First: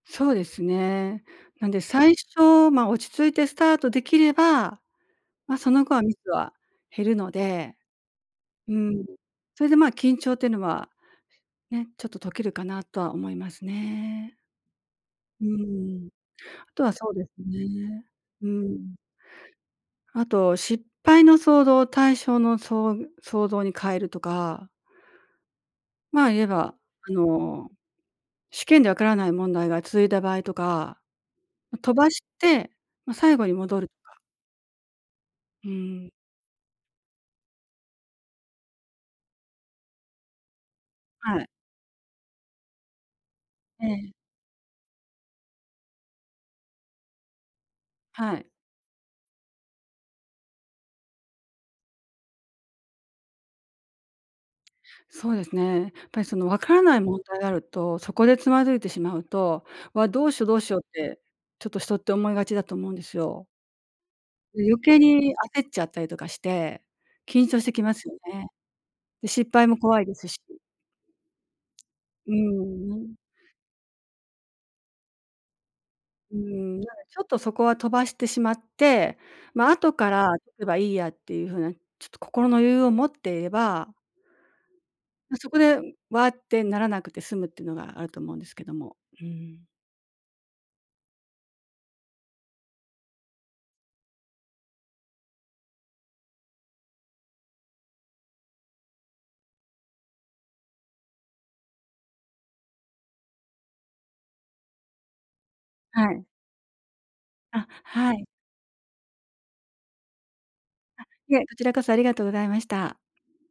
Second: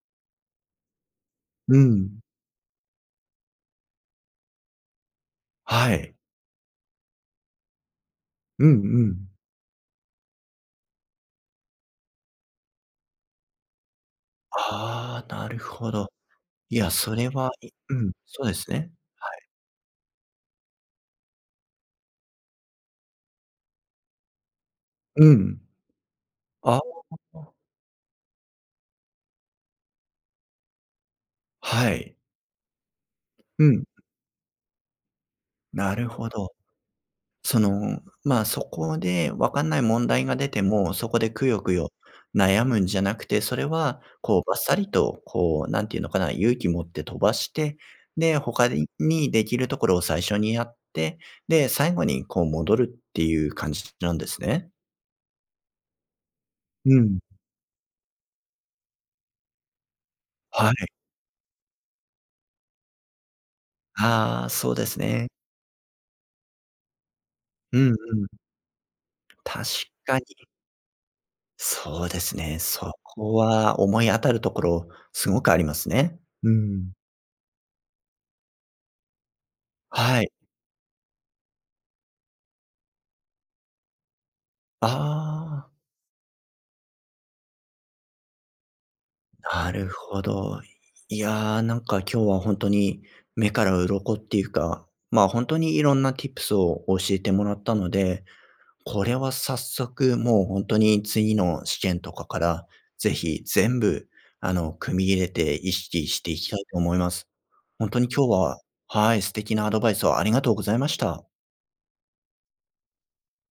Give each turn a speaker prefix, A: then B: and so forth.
A: そうですね。なん
B: う
A: で最
B: ん。
A: 初、まあ落ち着いてスタートできれば、ま、その
B: は
A: 後は
B: い。
A: ミスは減るので、
B: うんう
A: うん、
B: ん。
A: それでまあ緊張っていうのは、ね、ちょっと解けるかなとは思いますね。
B: ああ、
A: うー
B: なるほ
A: ん、
B: ど。
A: あと
B: や、
A: はそう
B: そ
A: です
B: れは、う
A: ね、
B: ん、そ
A: う
B: う
A: ー
B: ですね。
A: ん
B: はい。
A: あと、失敗の想像を対照の、そう想像に変えるとか
B: うん。
A: まあ、言えば、
B: あ
A: あ
B: あ。
A: の、試験でわからない問題が続いた場合とか、
B: は
A: 飛ば
B: い。
A: して、ま、最後に
B: う
A: 戻
B: ん。
A: るとか。う
B: な
A: ー
B: る
A: ん。
B: ほど。その、まあ、そこで解んない問題が出ても、そこで
A: はい。
B: くよくよ悩むんじゃなくて、それ
A: え
B: は
A: え。
B: こう、ばっさりと、こう何て言うのかな、勇気持って飛ばして、
A: は
B: で、
A: い。
B: 他ににできるところを最初にやって、で、最後にこう戻るっていう感じなんですね？
A: そうですね。やっぱりその、解らな
B: う
A: い問
B: ん。
A: 題があると、そこでつまずいてしまうと「わっ、どうしよう、どうし
B: は
A: よう」
B: い。
A: って、ちょっと人って思いがちだと思うんですよ。
B: ああ、
A: ね、
B: そう
A: 余
B: です
A: 計
B: ね。
A: に焦っちゃったりとかして、緊張して
B: う
A: き
B: ん
A: ますよ
B: うん。
A: ね。で、失敗
B: 確
A: も怖いで
B: かに。
A: すし。
B: そうで
A: うー
B: すね。そ
A: ん。
B: こは思い当たるところすごくありますね。
A: うー
B: うー
A: ん、
B: ん。
A: なんで、ちょっとそこは飛ばしてしまって、ま、後か
B: は
A: ら
B: い。
A: 取ればいいやっていうふうなちょっと心の余裕を持っていれば
B: あ
A: ま、そこ
B: あ。
A: で、わあってならなくて済むってのがあると思うんですけども、うーん。
B: なるほど。いやあ、なんか今日はほんとに目から鱗っていうか、まあほんとにいろんなティップスを教えてもらったので、これは早速、もうほんとに次の試験とかから、是非全部、あの、組み入れて意識
A: は
B: し
A: い。
B: ていきたいと思います。
A: あ、
B: ほんとに
A: はい。
B: 今日は、はい、素敵なアドバイスをありがとうございまし
A: あ、
B: た。
A: いえ、こちらこそありがとうございました。